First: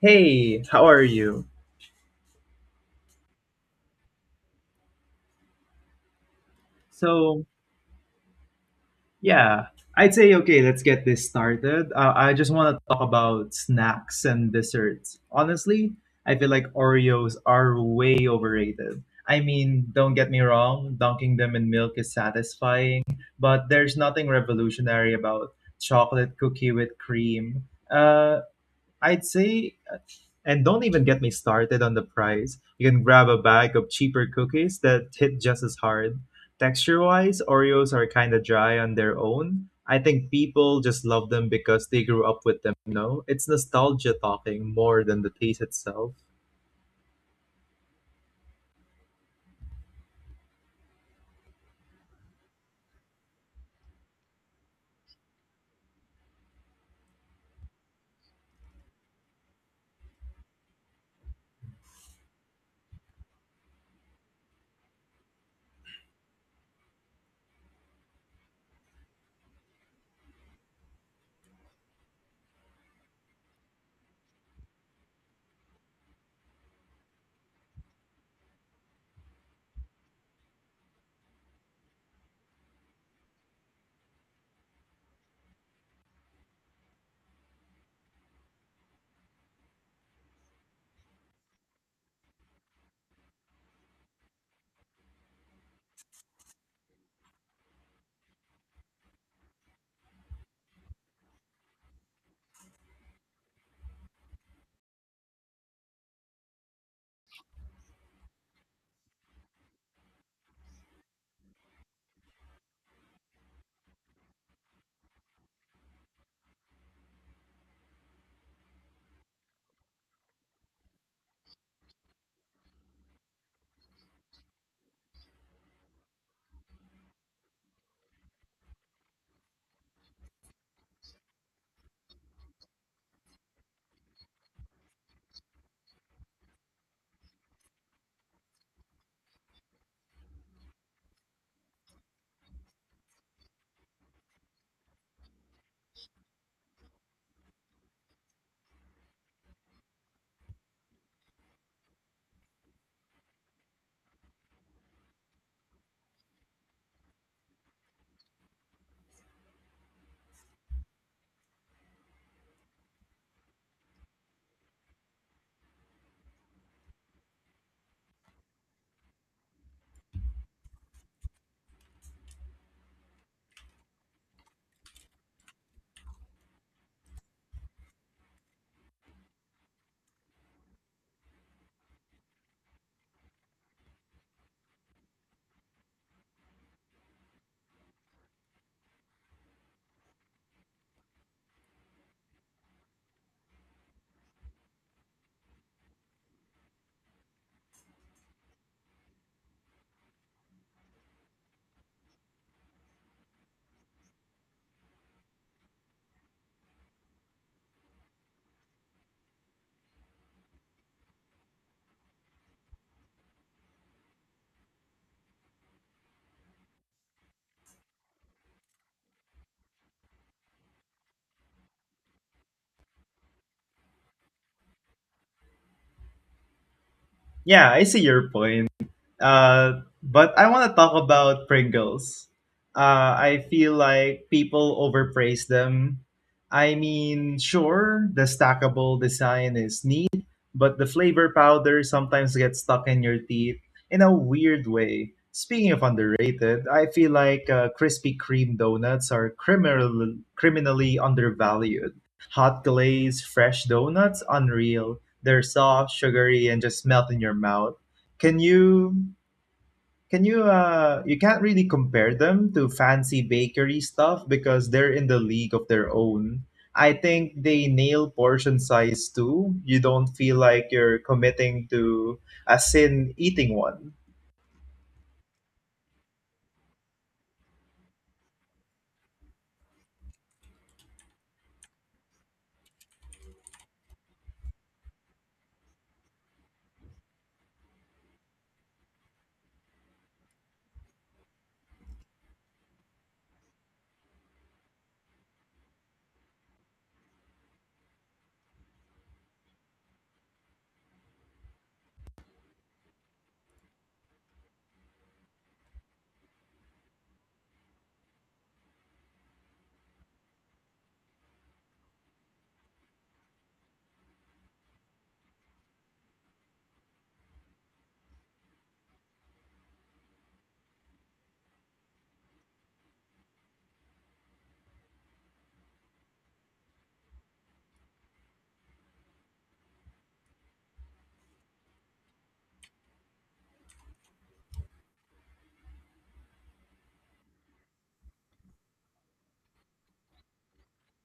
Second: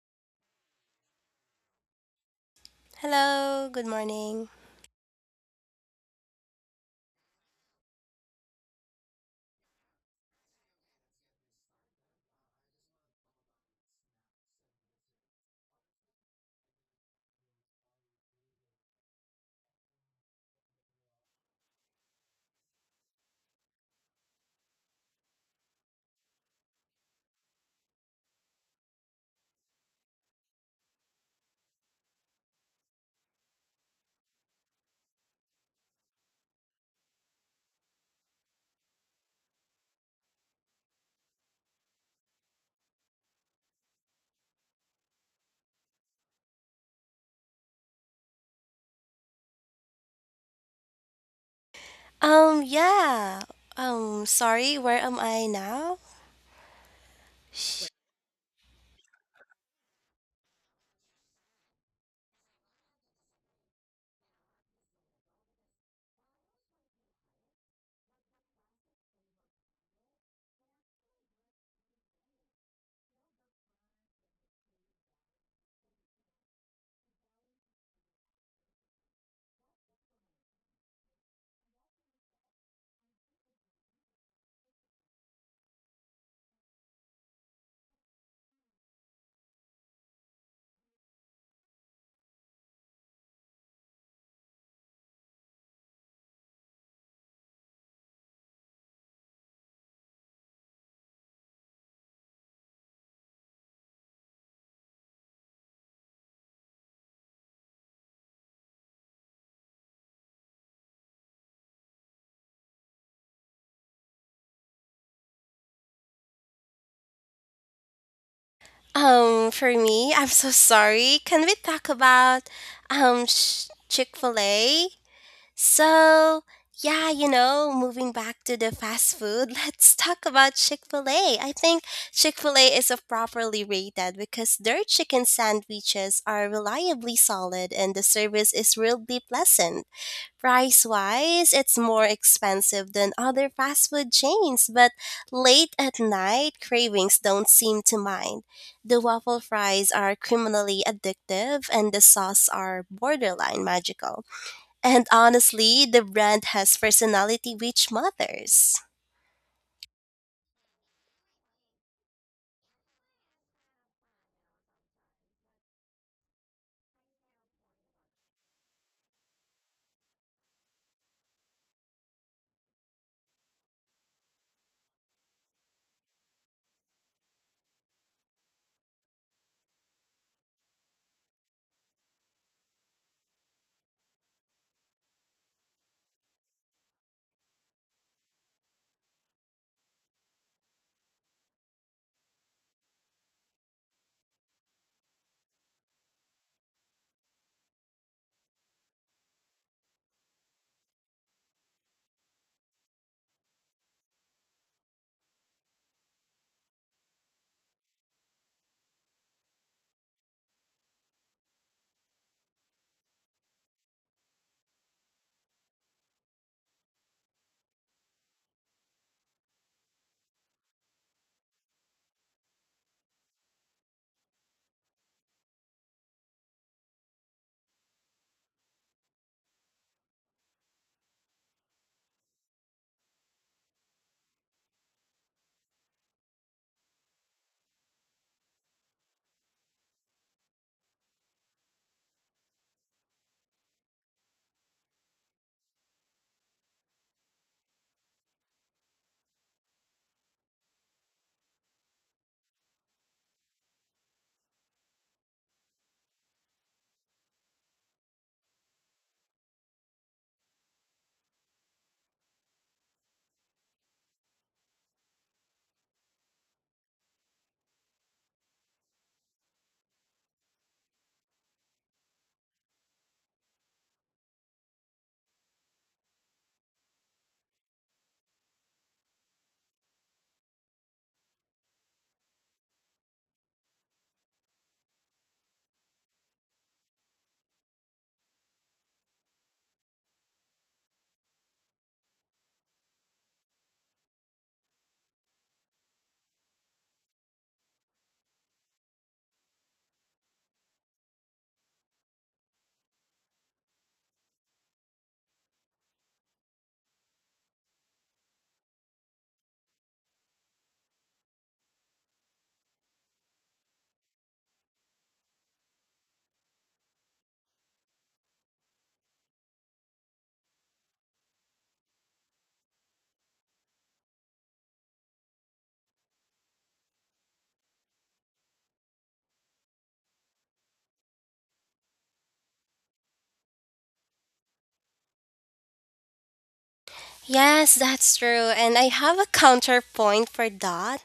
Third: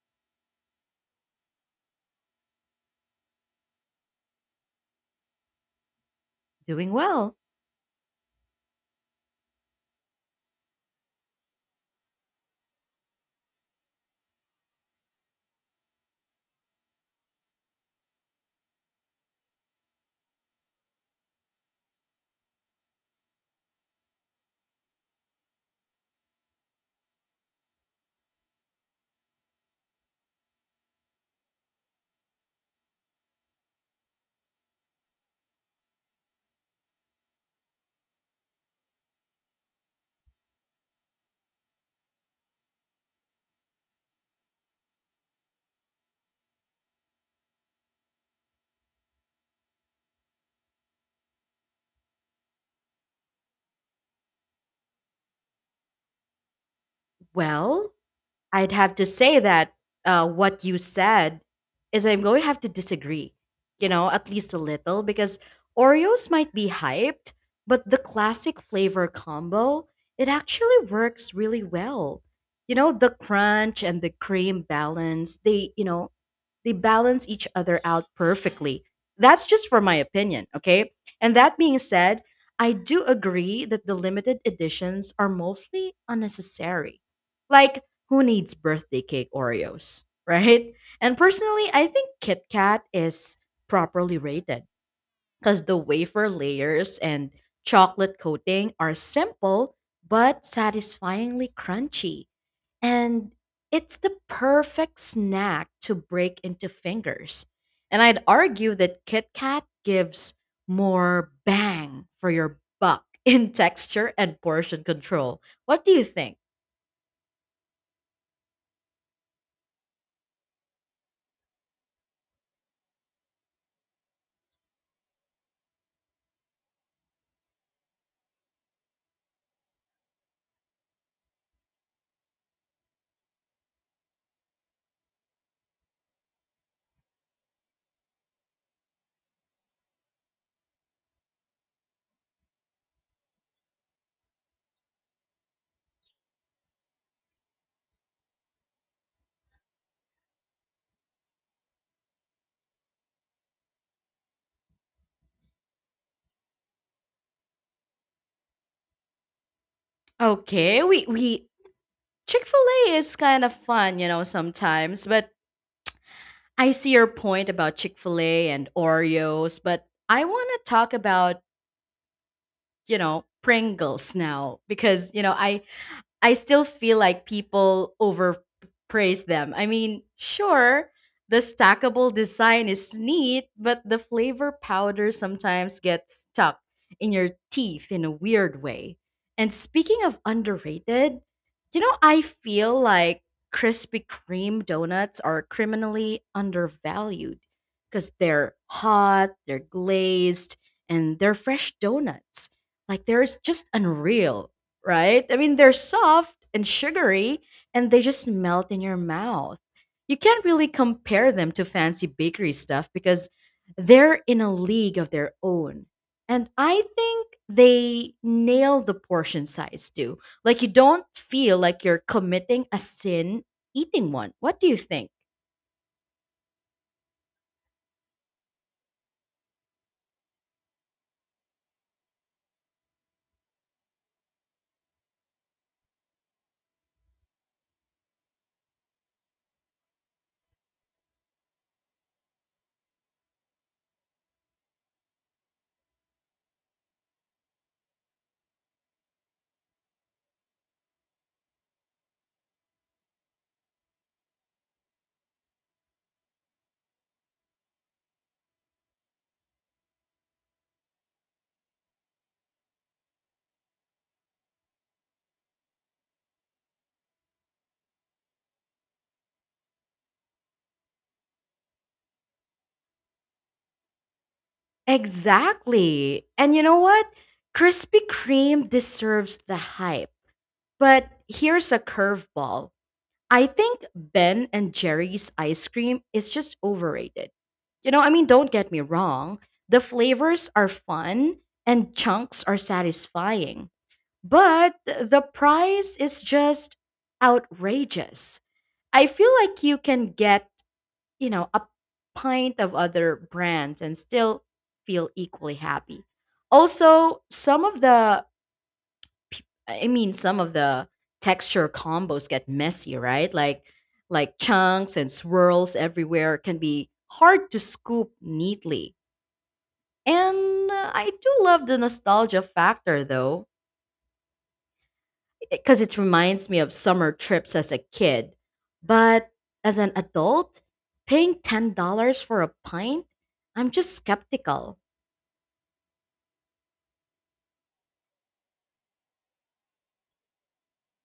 Hey, how are you? Hello, good morning. Doing well. So, yeah, okay, let's get this started. I just want to talk about snacks and desserts. Honestly, I feel like Oreos are way overrated. I mean, don't get me wrong, dunking them in milk is satisfying, but there's nothing revolutionary about chocolate cookie with cream. Uh, I'd say And don't even get me started on the price. You can grab a bag of cheaper cookies that hit just as hard. Texture wise, Oreos are kind of dry on their own. I think people just love them because they grew up with them, you know? It's nostalgia talking more than the taste itself. Um, yeah. Sorry, where am I now? Well, I'd have to say that what you said is I'm going to have to disagree, you know, at least a little, because Oreos might be hyped, but the classic flavor combo, it actually works really well. You know, the crunch and the cream balance, they balance each other out perfectly. That's just for my opinion, okay? And that being said, I do agree that the limited editions are mostly unnecessary. Like, who needs birthday cake Oreos, right? And personally, I think Kit Kat is properly rated because the wafer layers and chocolate coating are simple but satisfyingly crunchy. And it's the perfect snack to break into fingers. And I'd argue that Kit Kat gives more bang for your buck in texture and portion control. What do you think? For me, I'm so sorry. Can we talk about Chick-fil-A? So, moving back to the fast food, let's talk about Chick-fil-A. I think Chick-fil-A is a properly rated because their chicken sandwiches are reliably solid and the service is really pleasant. Price wise, it's more expensive than other fast food chains, but late at night cravings don't seem to mind. The waffle fries are criminally addictive and the sauce are borderline magical. And honestly, the brand has personality which matters. Okay, we Chick-fil-A is kind of fun, you know, sometimes, but I see your point about Chick-fil-A and Oreos, but I want to talk about, you know, Pringles now because, you know, I still feel like people overpraise them. I mean, sure, the stackable design is neat, but the flavor powder sometimes gets stuck in your teeth in a weird way. And speaking of underrated, you know, I feel like Krispy Kreme donuts are criminally undervalued because they're hot, they're glazed, and they're fresh donuts. Like, they're just unreal, right? I mean, they're soft and sugary and they just melt in your mouth. You can't really compare them to fancy bakery stuff because they're in a league of their own. And I think they nail the portion size too. Like you don't feel like you're committing a sin eating one. What do you think? Yeah, I see your point. But I want to talk about Pringles. I feel like people overpraise them. I mean, sure, the stackable design is neat, but the flavor powder sometimes gets stuck in your teeth in a weird way. Speaking of underrated, I feel like Krispy Kreme donuts are criminally undervalued. Hot glaze, fresh donuts, unreal. They're soft, sugary, and just melt in your mouth. Can you can you you can't really compare them to fancy bakery stuff because they're in the league of their own. I think they nail portion size too. You don't feel like you're committing to a sin eating one. Exactly. And you know what? Krispy Kreme deserves the hype. But here's a curveball. I think Ben and Jerry's ice cream is just overrated. You know, I mean, don't get me wrong, the flavors are fun and chunks are satisfying, but the price is just outrageous. I feel like you can get, you know, a pint of other brands and still feel equally happy. Also, some of the texture combos get messy, right? Like chunks and swirls everywhere can be hard to scoop neatly. And I do love the nostalgia factor though, because it reminds me of summer trips as a kid. But as an adult, paying $10 for a pint, I'm just skeptical. Yes, that's true. And I have a counterpoint for that.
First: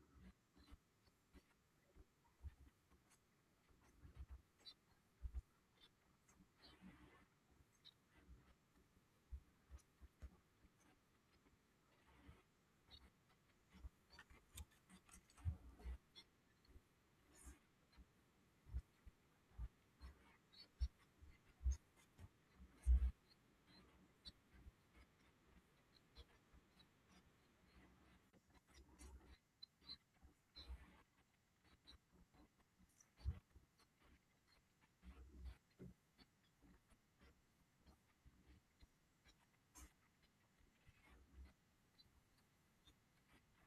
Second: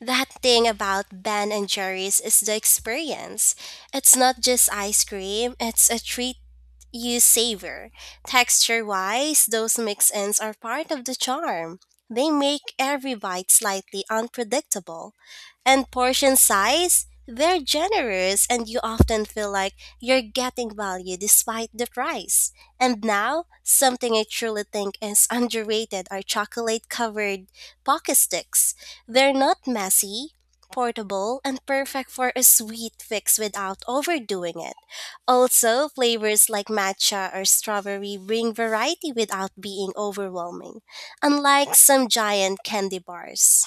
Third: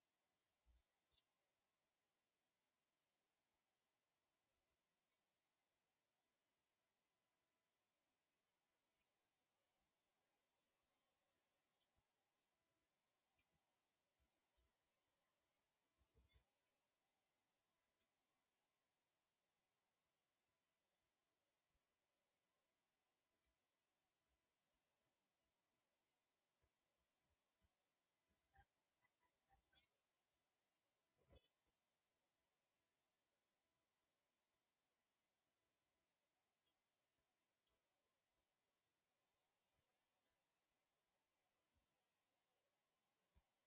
That thing about Ben and Jerry's is the experience. It's not just ice cream, it's a treat you savor. Texture wise, those mix ins are part of the charm. They make every bite slightly unpredictable. And portion size, they're generous and you often feel like you're getting value despite the price. And now, something I truly think is underrated are chocolate covered pocket sticks. They're not messy, portable, and perfect for a sweet fix without overdoing it. Also, flavors like matcha or strawberry bring variety without being overwhelming, unlike some giant candy bars.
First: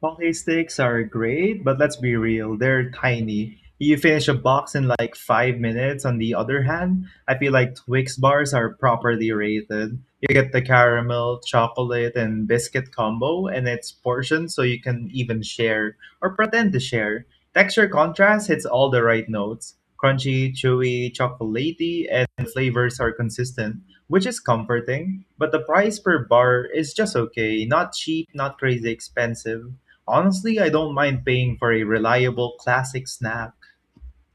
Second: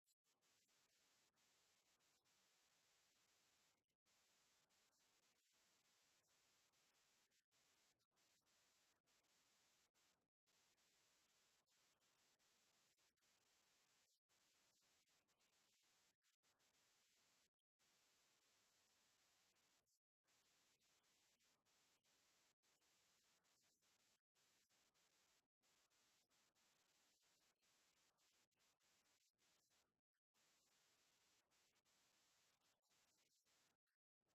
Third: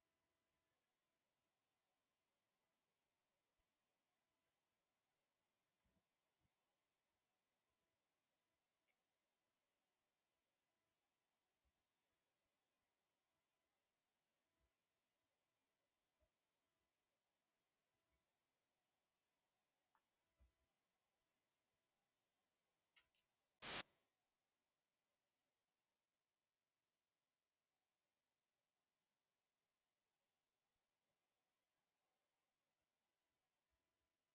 Pocky sticks are great, but let's be real, they're tiny. You finish a box in like 5 minutes. On the other hand, I feel like Twix bars are properly rated. You get the caramel, chocolate, and biscuit combo, and it's portioned so you can even share or pretend to share. Texture contrast hits all the right notes crunchy, chewy, chocolatey, and flavors are consistent, which is comforting. But the price per bar is just okay, not cheap, not crazy expensive. Honestly, I don't mind paying for a reliable classic snack.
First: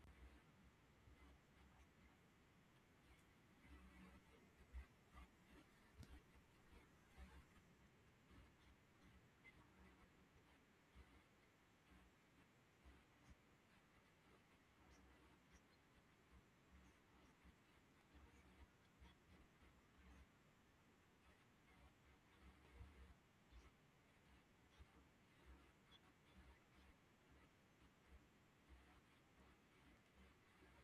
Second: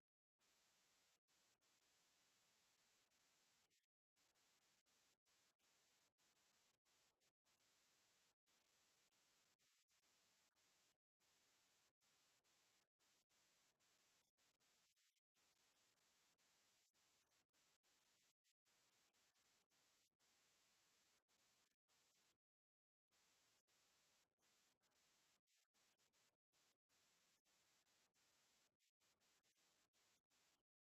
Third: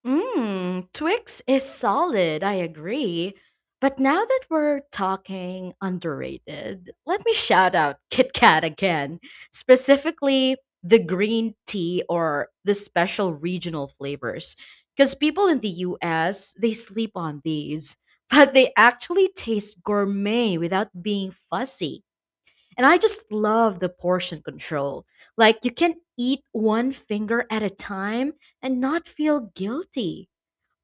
Mmm, Twix is solid, I agree. But now that we're talking underrated, let me shout out Kit Kat again, specifically the green tea or the special regional flavors. Because people in the US, they sleep on these, but they actually taste gourmet without being fussy. And I just love the portion control. Like you can eat one finger at a time and not feel guilty.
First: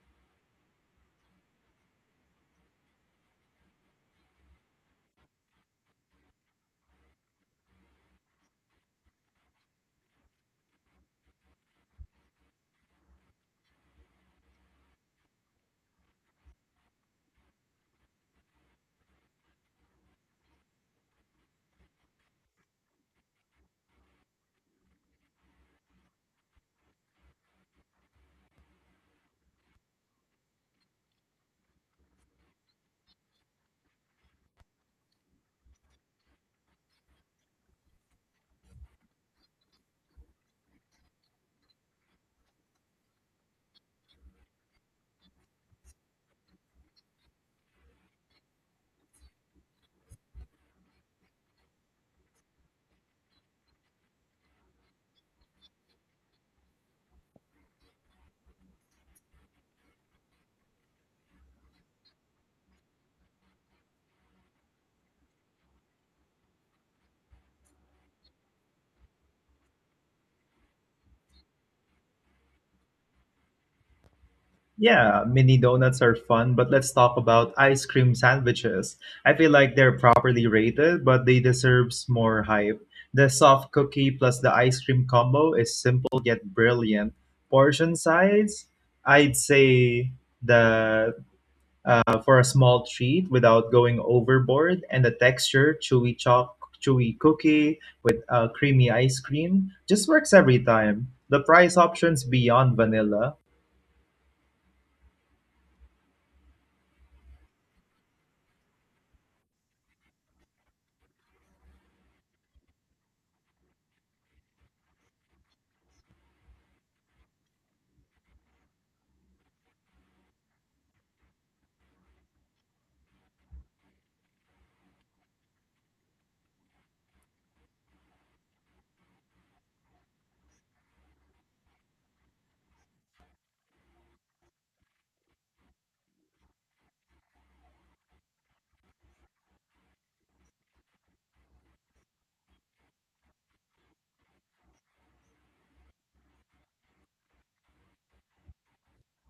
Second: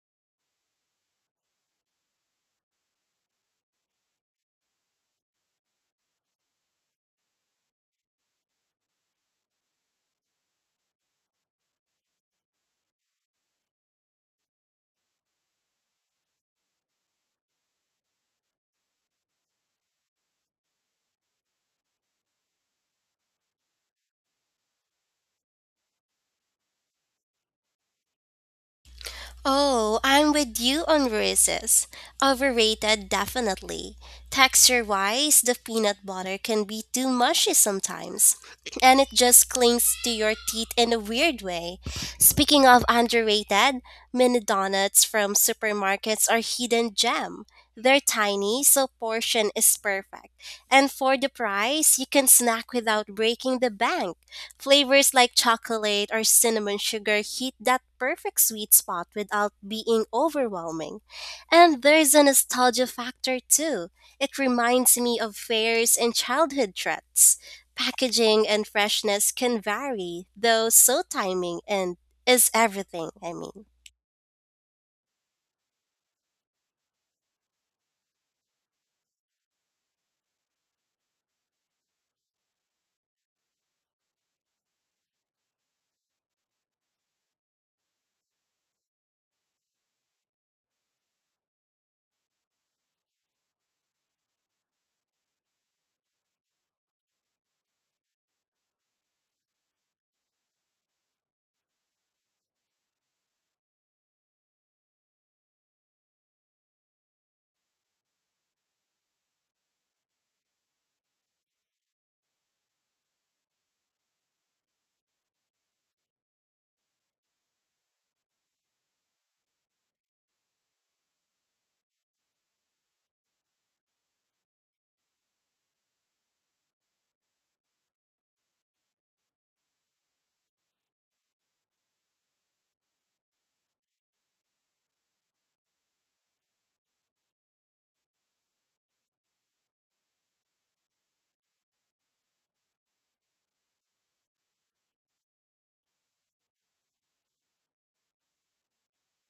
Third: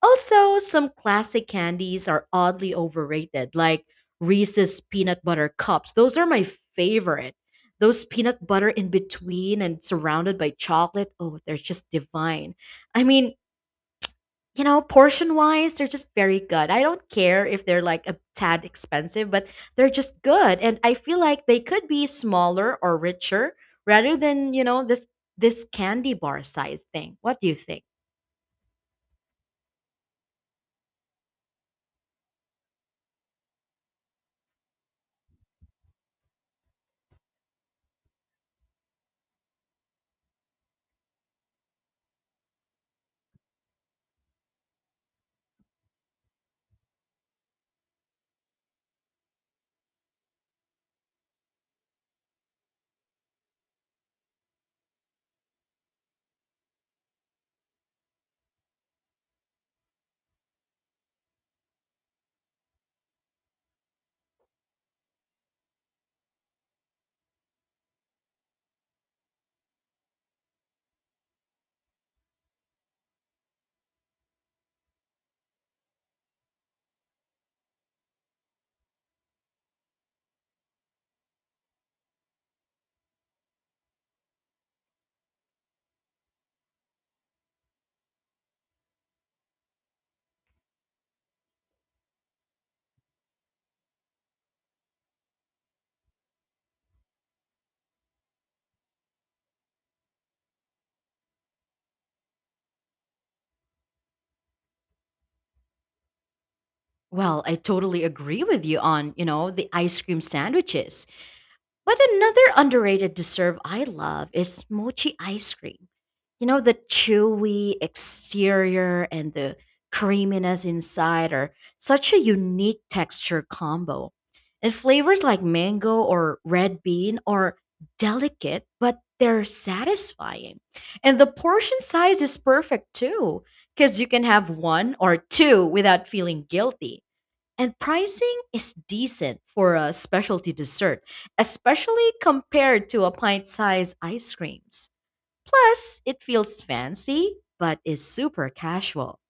Also, some classic candies are oddly overrated, like Reese's peanut butter cups. Those are my favorite. Those peanut butter in between and surrounded by chocolate. Oh, they're just divine. I mean, you know, portion wise, they're just very good. I don't care if they're like a tad expensive, but they're just good. And I feel like they could be smaller or richer rather than, you know, this candy bar size thing. What do you think? Oh, I'm with you on Reese's. Overrated, definitely. Texture wise, the peanut butter can be too mushy sometimes, and it just clings to your teeth in a weird way. Speaking of underrated, mini donuts from supermarkets are hidden gem. They're tiny, so portion is perfect. And for the price, you can snack without breaking the bank. Flavors like chocolate or cinnamon sugar hit that perfect sweet spot without being overwhelming. And there's a nostalgia factor too. It reminds me of fairs and childhood treats. Packaging and freshness can vary, though so timing and is everything, I mean. Yeah, mini donuts are fun, but let's talk about ice cream sandwiches. I feel like they're properly rated, but they deserves more hype. The soft cookie plus the ice cream combo is simple yet brilliant. Portion size, I'd say the for a small treat without going overboard, and the texture, chewy cookie with creamy ice cream, just works every time. The price options beyond vanilla. Well, I totally agree with you on, you know, the ice cream sandwiches. But another underrated dessert I love is mochi ice cream. You know, the chewy exterior and the creaminess inside are such a unique texture combo. And flavors like mango or red bean are delicate, but they're satisfying. And the portion size is perfect too, because you can have one or two without feeling guilty. And pricing is decent for a specialty dessert, especially compared to a pint sized ice creams. Plus, it feels fancy, but is super casual.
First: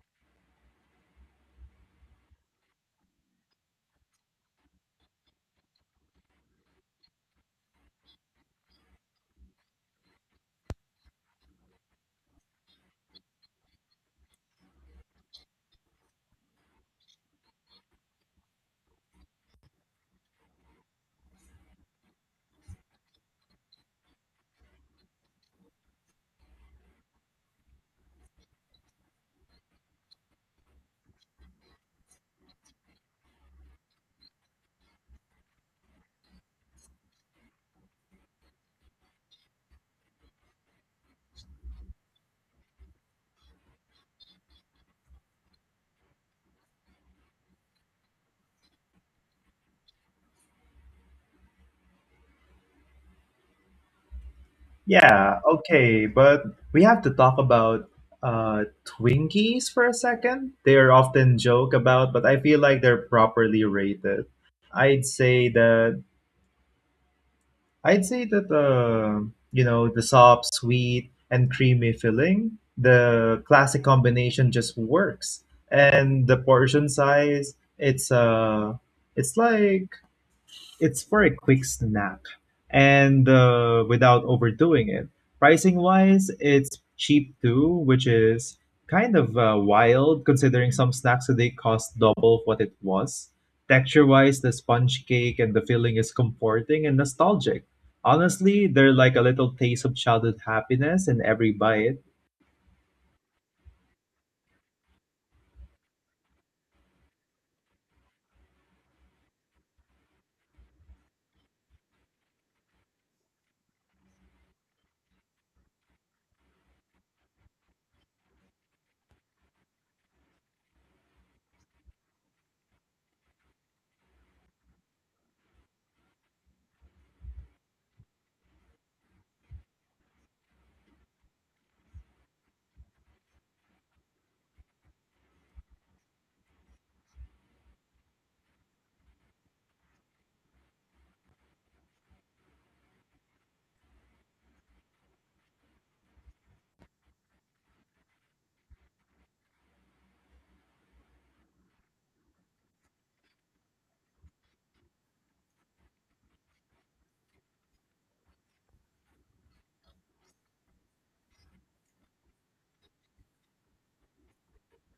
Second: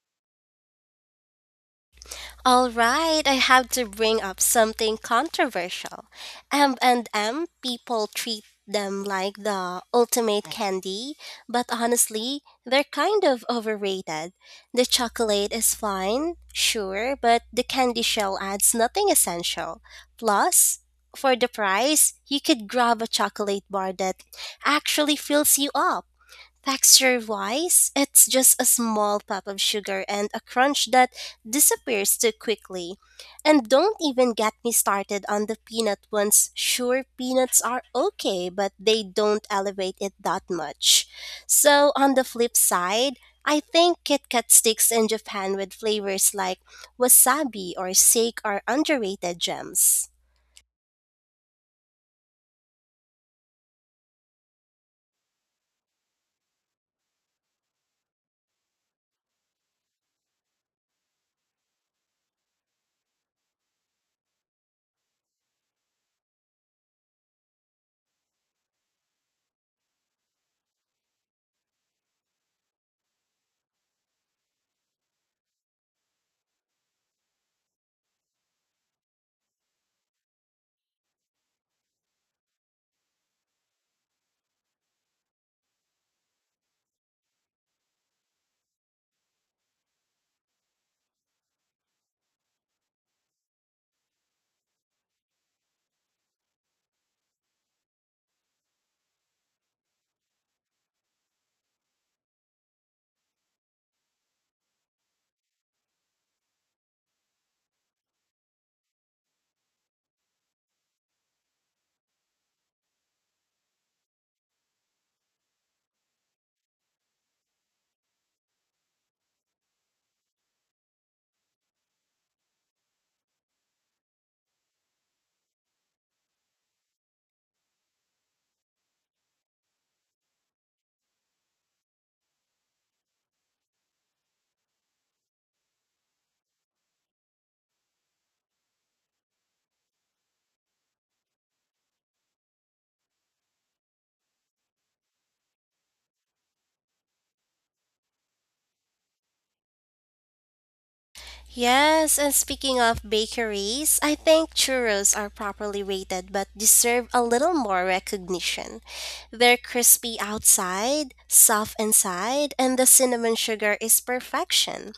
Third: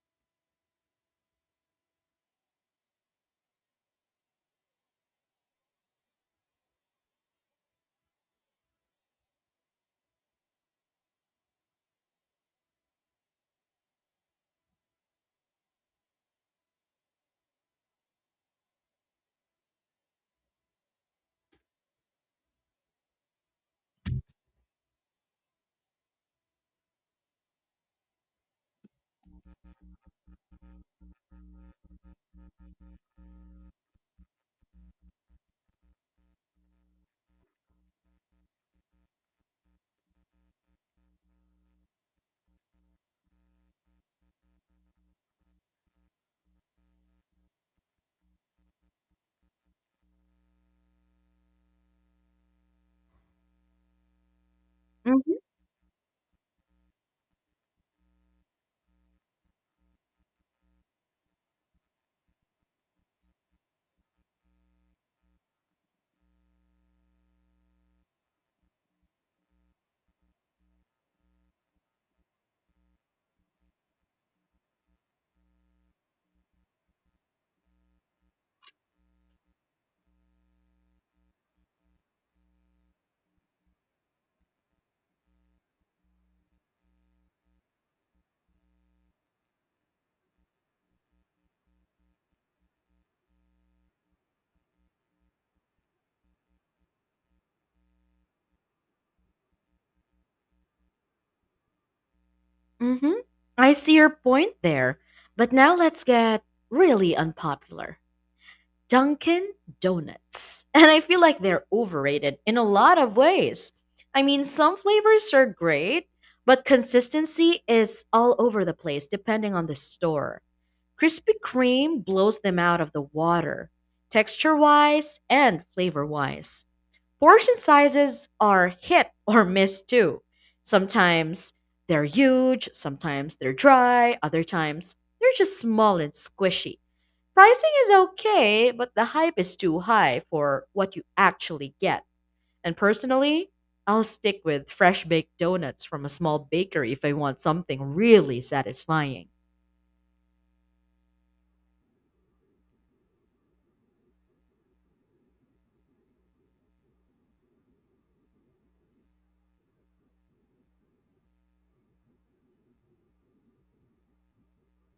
All right, I have to bring up something controversial. M&M people treat them like the ultimate candy, but honestly, they're kind of overrated. The chocolate is fine, sure, but the candy shell adds nothing essential. Plus, for the price, you could grab a chocolate bar that actually fills you up. Texture wise, it's just a small pop of sugar and a crunch that disappears too quickly. And don't even get me started on the peanut ones. Sure, peanuts are okay, but they don't elevate it that much. So, on the flip side, I think Kit Kat sticks in Japan with flavors like wasabi or sake are underrated gems. Mm-hmm. Yeah, okay, but we have to talk about Twinkies for a second. They are often joke about, but I feel like they're properly rated. I'd say that I'd say that You know the soft, sweet, and creamy filling, the classic combination just works, and the portion size, it's like it's for a quick snack and without overdoing it. Pricing wise, it's cheap too, which is kind of wild considering some snacks today cost double what it was. Texture wise, the sponge cake and the filling is comforting and nostalgic. Honestly, they're like a little taste of childhood happiness in every bite. Mm-hmm. I see your point there. But now let's get really unpopular. Dunkin' Donuts. And I feel like they're overrated in a lot of ways. I mean, some flavors are great, but consistency is all over the place depending on the store. Krispy Kreme blows them out of the water, texture wise and flavor wise. Portion sizes are hit or miss too. Sometimes they're huge, sometimes they're dry, other times they're just small and squishy. Pricing is okay, but the hype is too high for what you actually get. And personally, I'll stick with fresh baked donuts from a small bakery if I want something really satisfying. Yes, and speaking of bakeries, I think churros are properly rated but deserve a little more recognition. They're crispy outside, soft inside, and the cinnamon sugar is perfection.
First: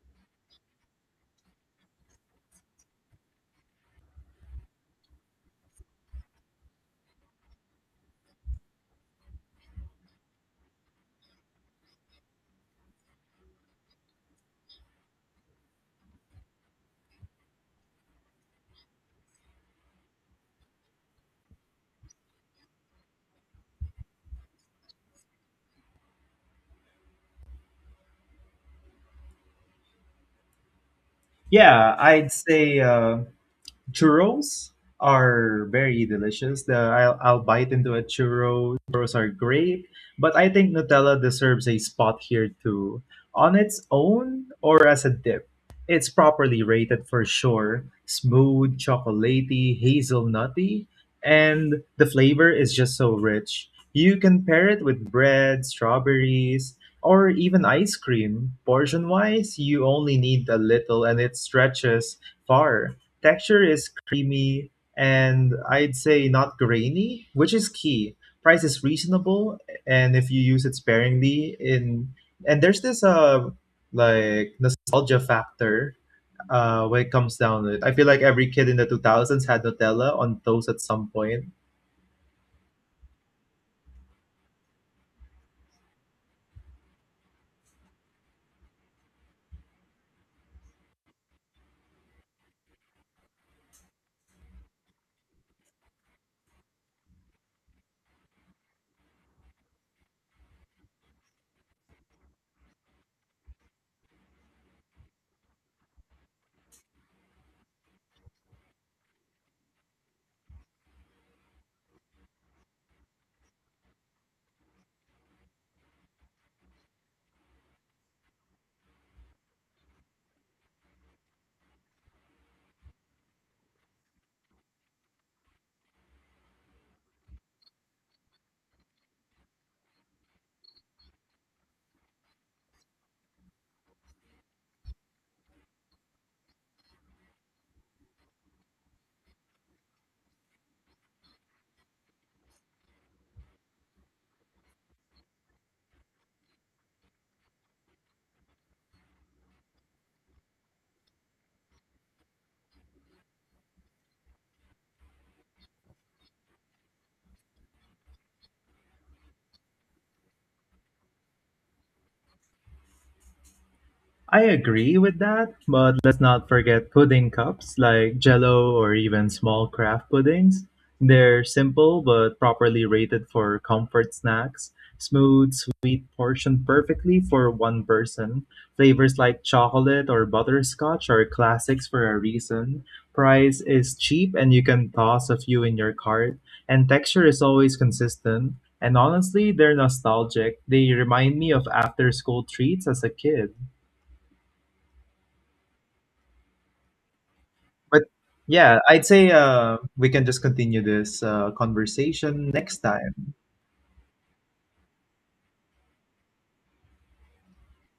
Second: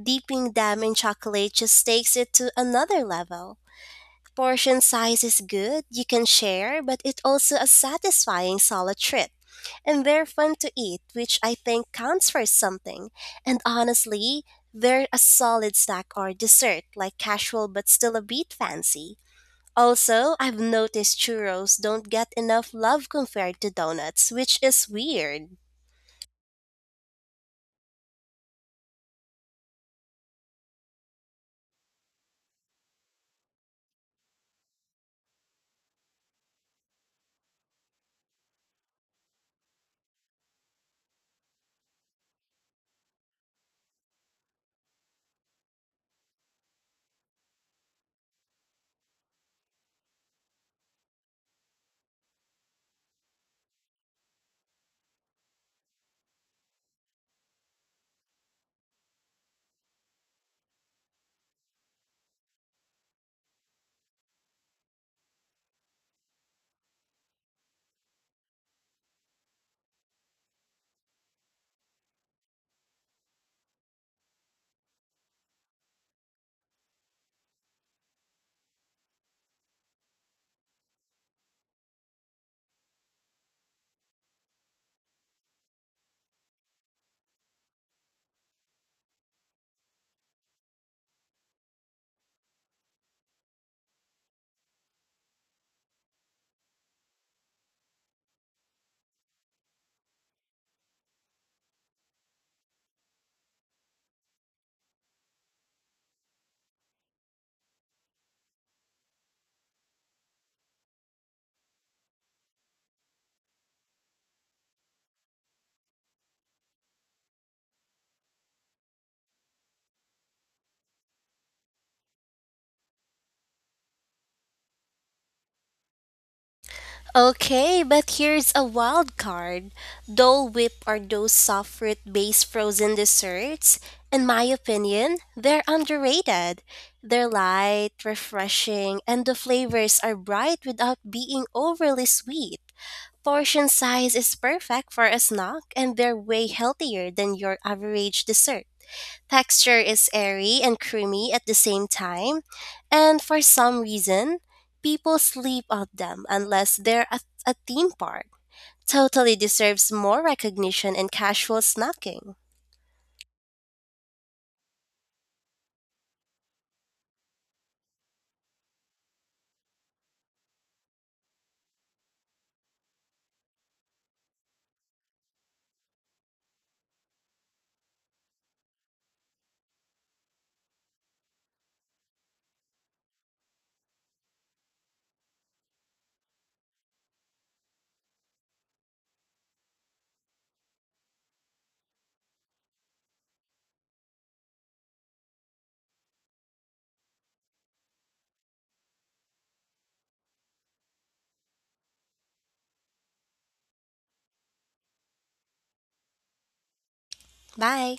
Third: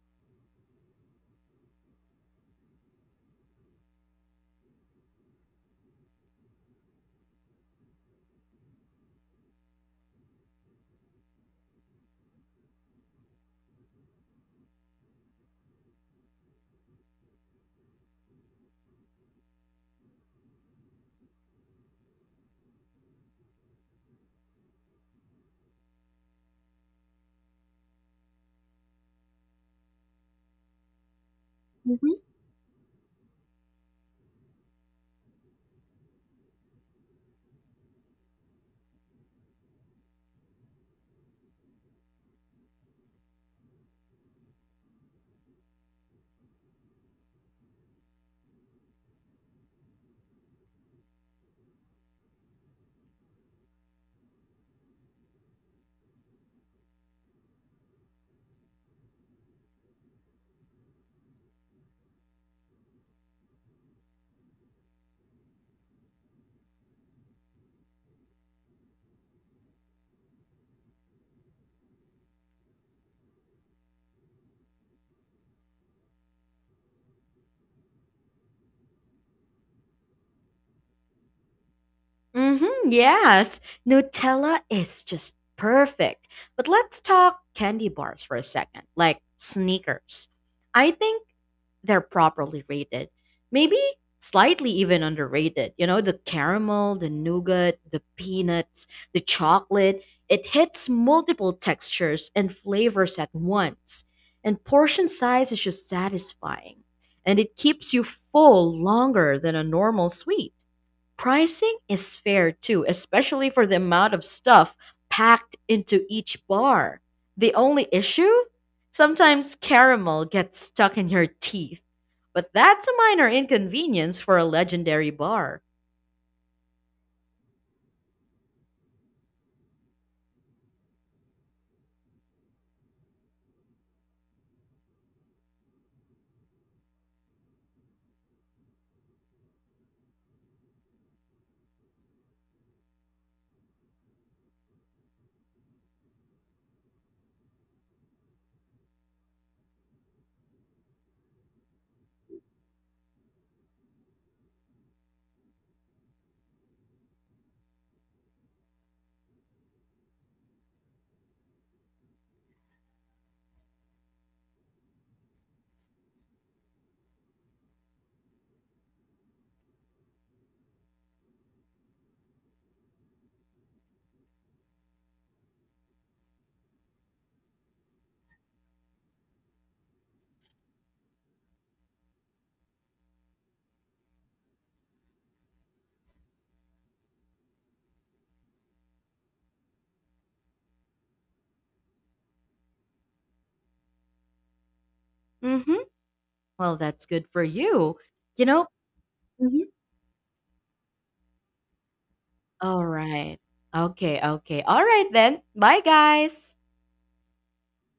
Dipping them in chocolate just takes it to another level. Portion size is good, you can share, but it's also a satisfying solo trip. And they're fun to eat, which I think counts for something. And honestly, they're a solid snack or dessert, like casual but still a bit fancy. Also, I've noticed churros don't get enough love compared to donuts, which is weird. Yeah, I'd say. Churros are very delicious. I'll bite into a churro. Churros are great, but I think Nutella deserves a spot here too, on its own or as a dip. It's properly rated for sure. Smooth, chocolatey, hazelnutty, and the flavor is just so rich. You can pair it with bread, strawberries, or even ice cream. Portion wise, you only need a little and it stretches far. Texture is creamy and I'd say not grainy, which is key. Price is reasonable, and if you use it sparingly, in and there's this like nostalgia factor when it comes down to it. I feel like every kid in the 2000s had Nutella on toast at some point. Mm-hmm, yes, Nutella is just perfect. But let's talk candy bars for a second, like sneakers. I think they're properly rated, maybe slightly even underrated. You know, the caramel, the nougat, the peanuts, the chocolate, it hits multiple textures and flavors at once. And portion size is just satisfying, and it keeps you full longer than a normal sweet. Pricing is fair too, especially for the amount of stuff packed into each bar. The only issue? Sometimes caramel gets stuck in your teeth. But that's a minor inconvenience for a legendary bar. Okay, but here's a wild card. Dole Whip are those soft fruit based frozen desserts. In my opinion, they're underrated. They're light, refreshing, and the flavors are bright without being overly sweet. Portion size is perfect for a snack, and they're way healthier than your average dessert. Texture is airy and creamy at the same time, and for some reason, people sleep on them unless they're at a theme park. Totally deserves more recognition and casual snacking. I agree with that, but let's not forget pudding cups like jello or even small craft puddings. They're simple but properly rated for comfort snacks. Smooth, sweet, portioned perfectly for one person. Flavors like chocolate or butterscotch are classics for a reason. Price is cheap and you can toss a few in your cart. And texture is always consistent. And honestly, they're nostalgic. They remind me of after school treats as a kid. Mm-hmm. Well, that's good for you. But You know? yeah, I'd say Mhm. We can just continue this conversation next All time. right. Okay, okay. All right then. Bye, guys. Bye!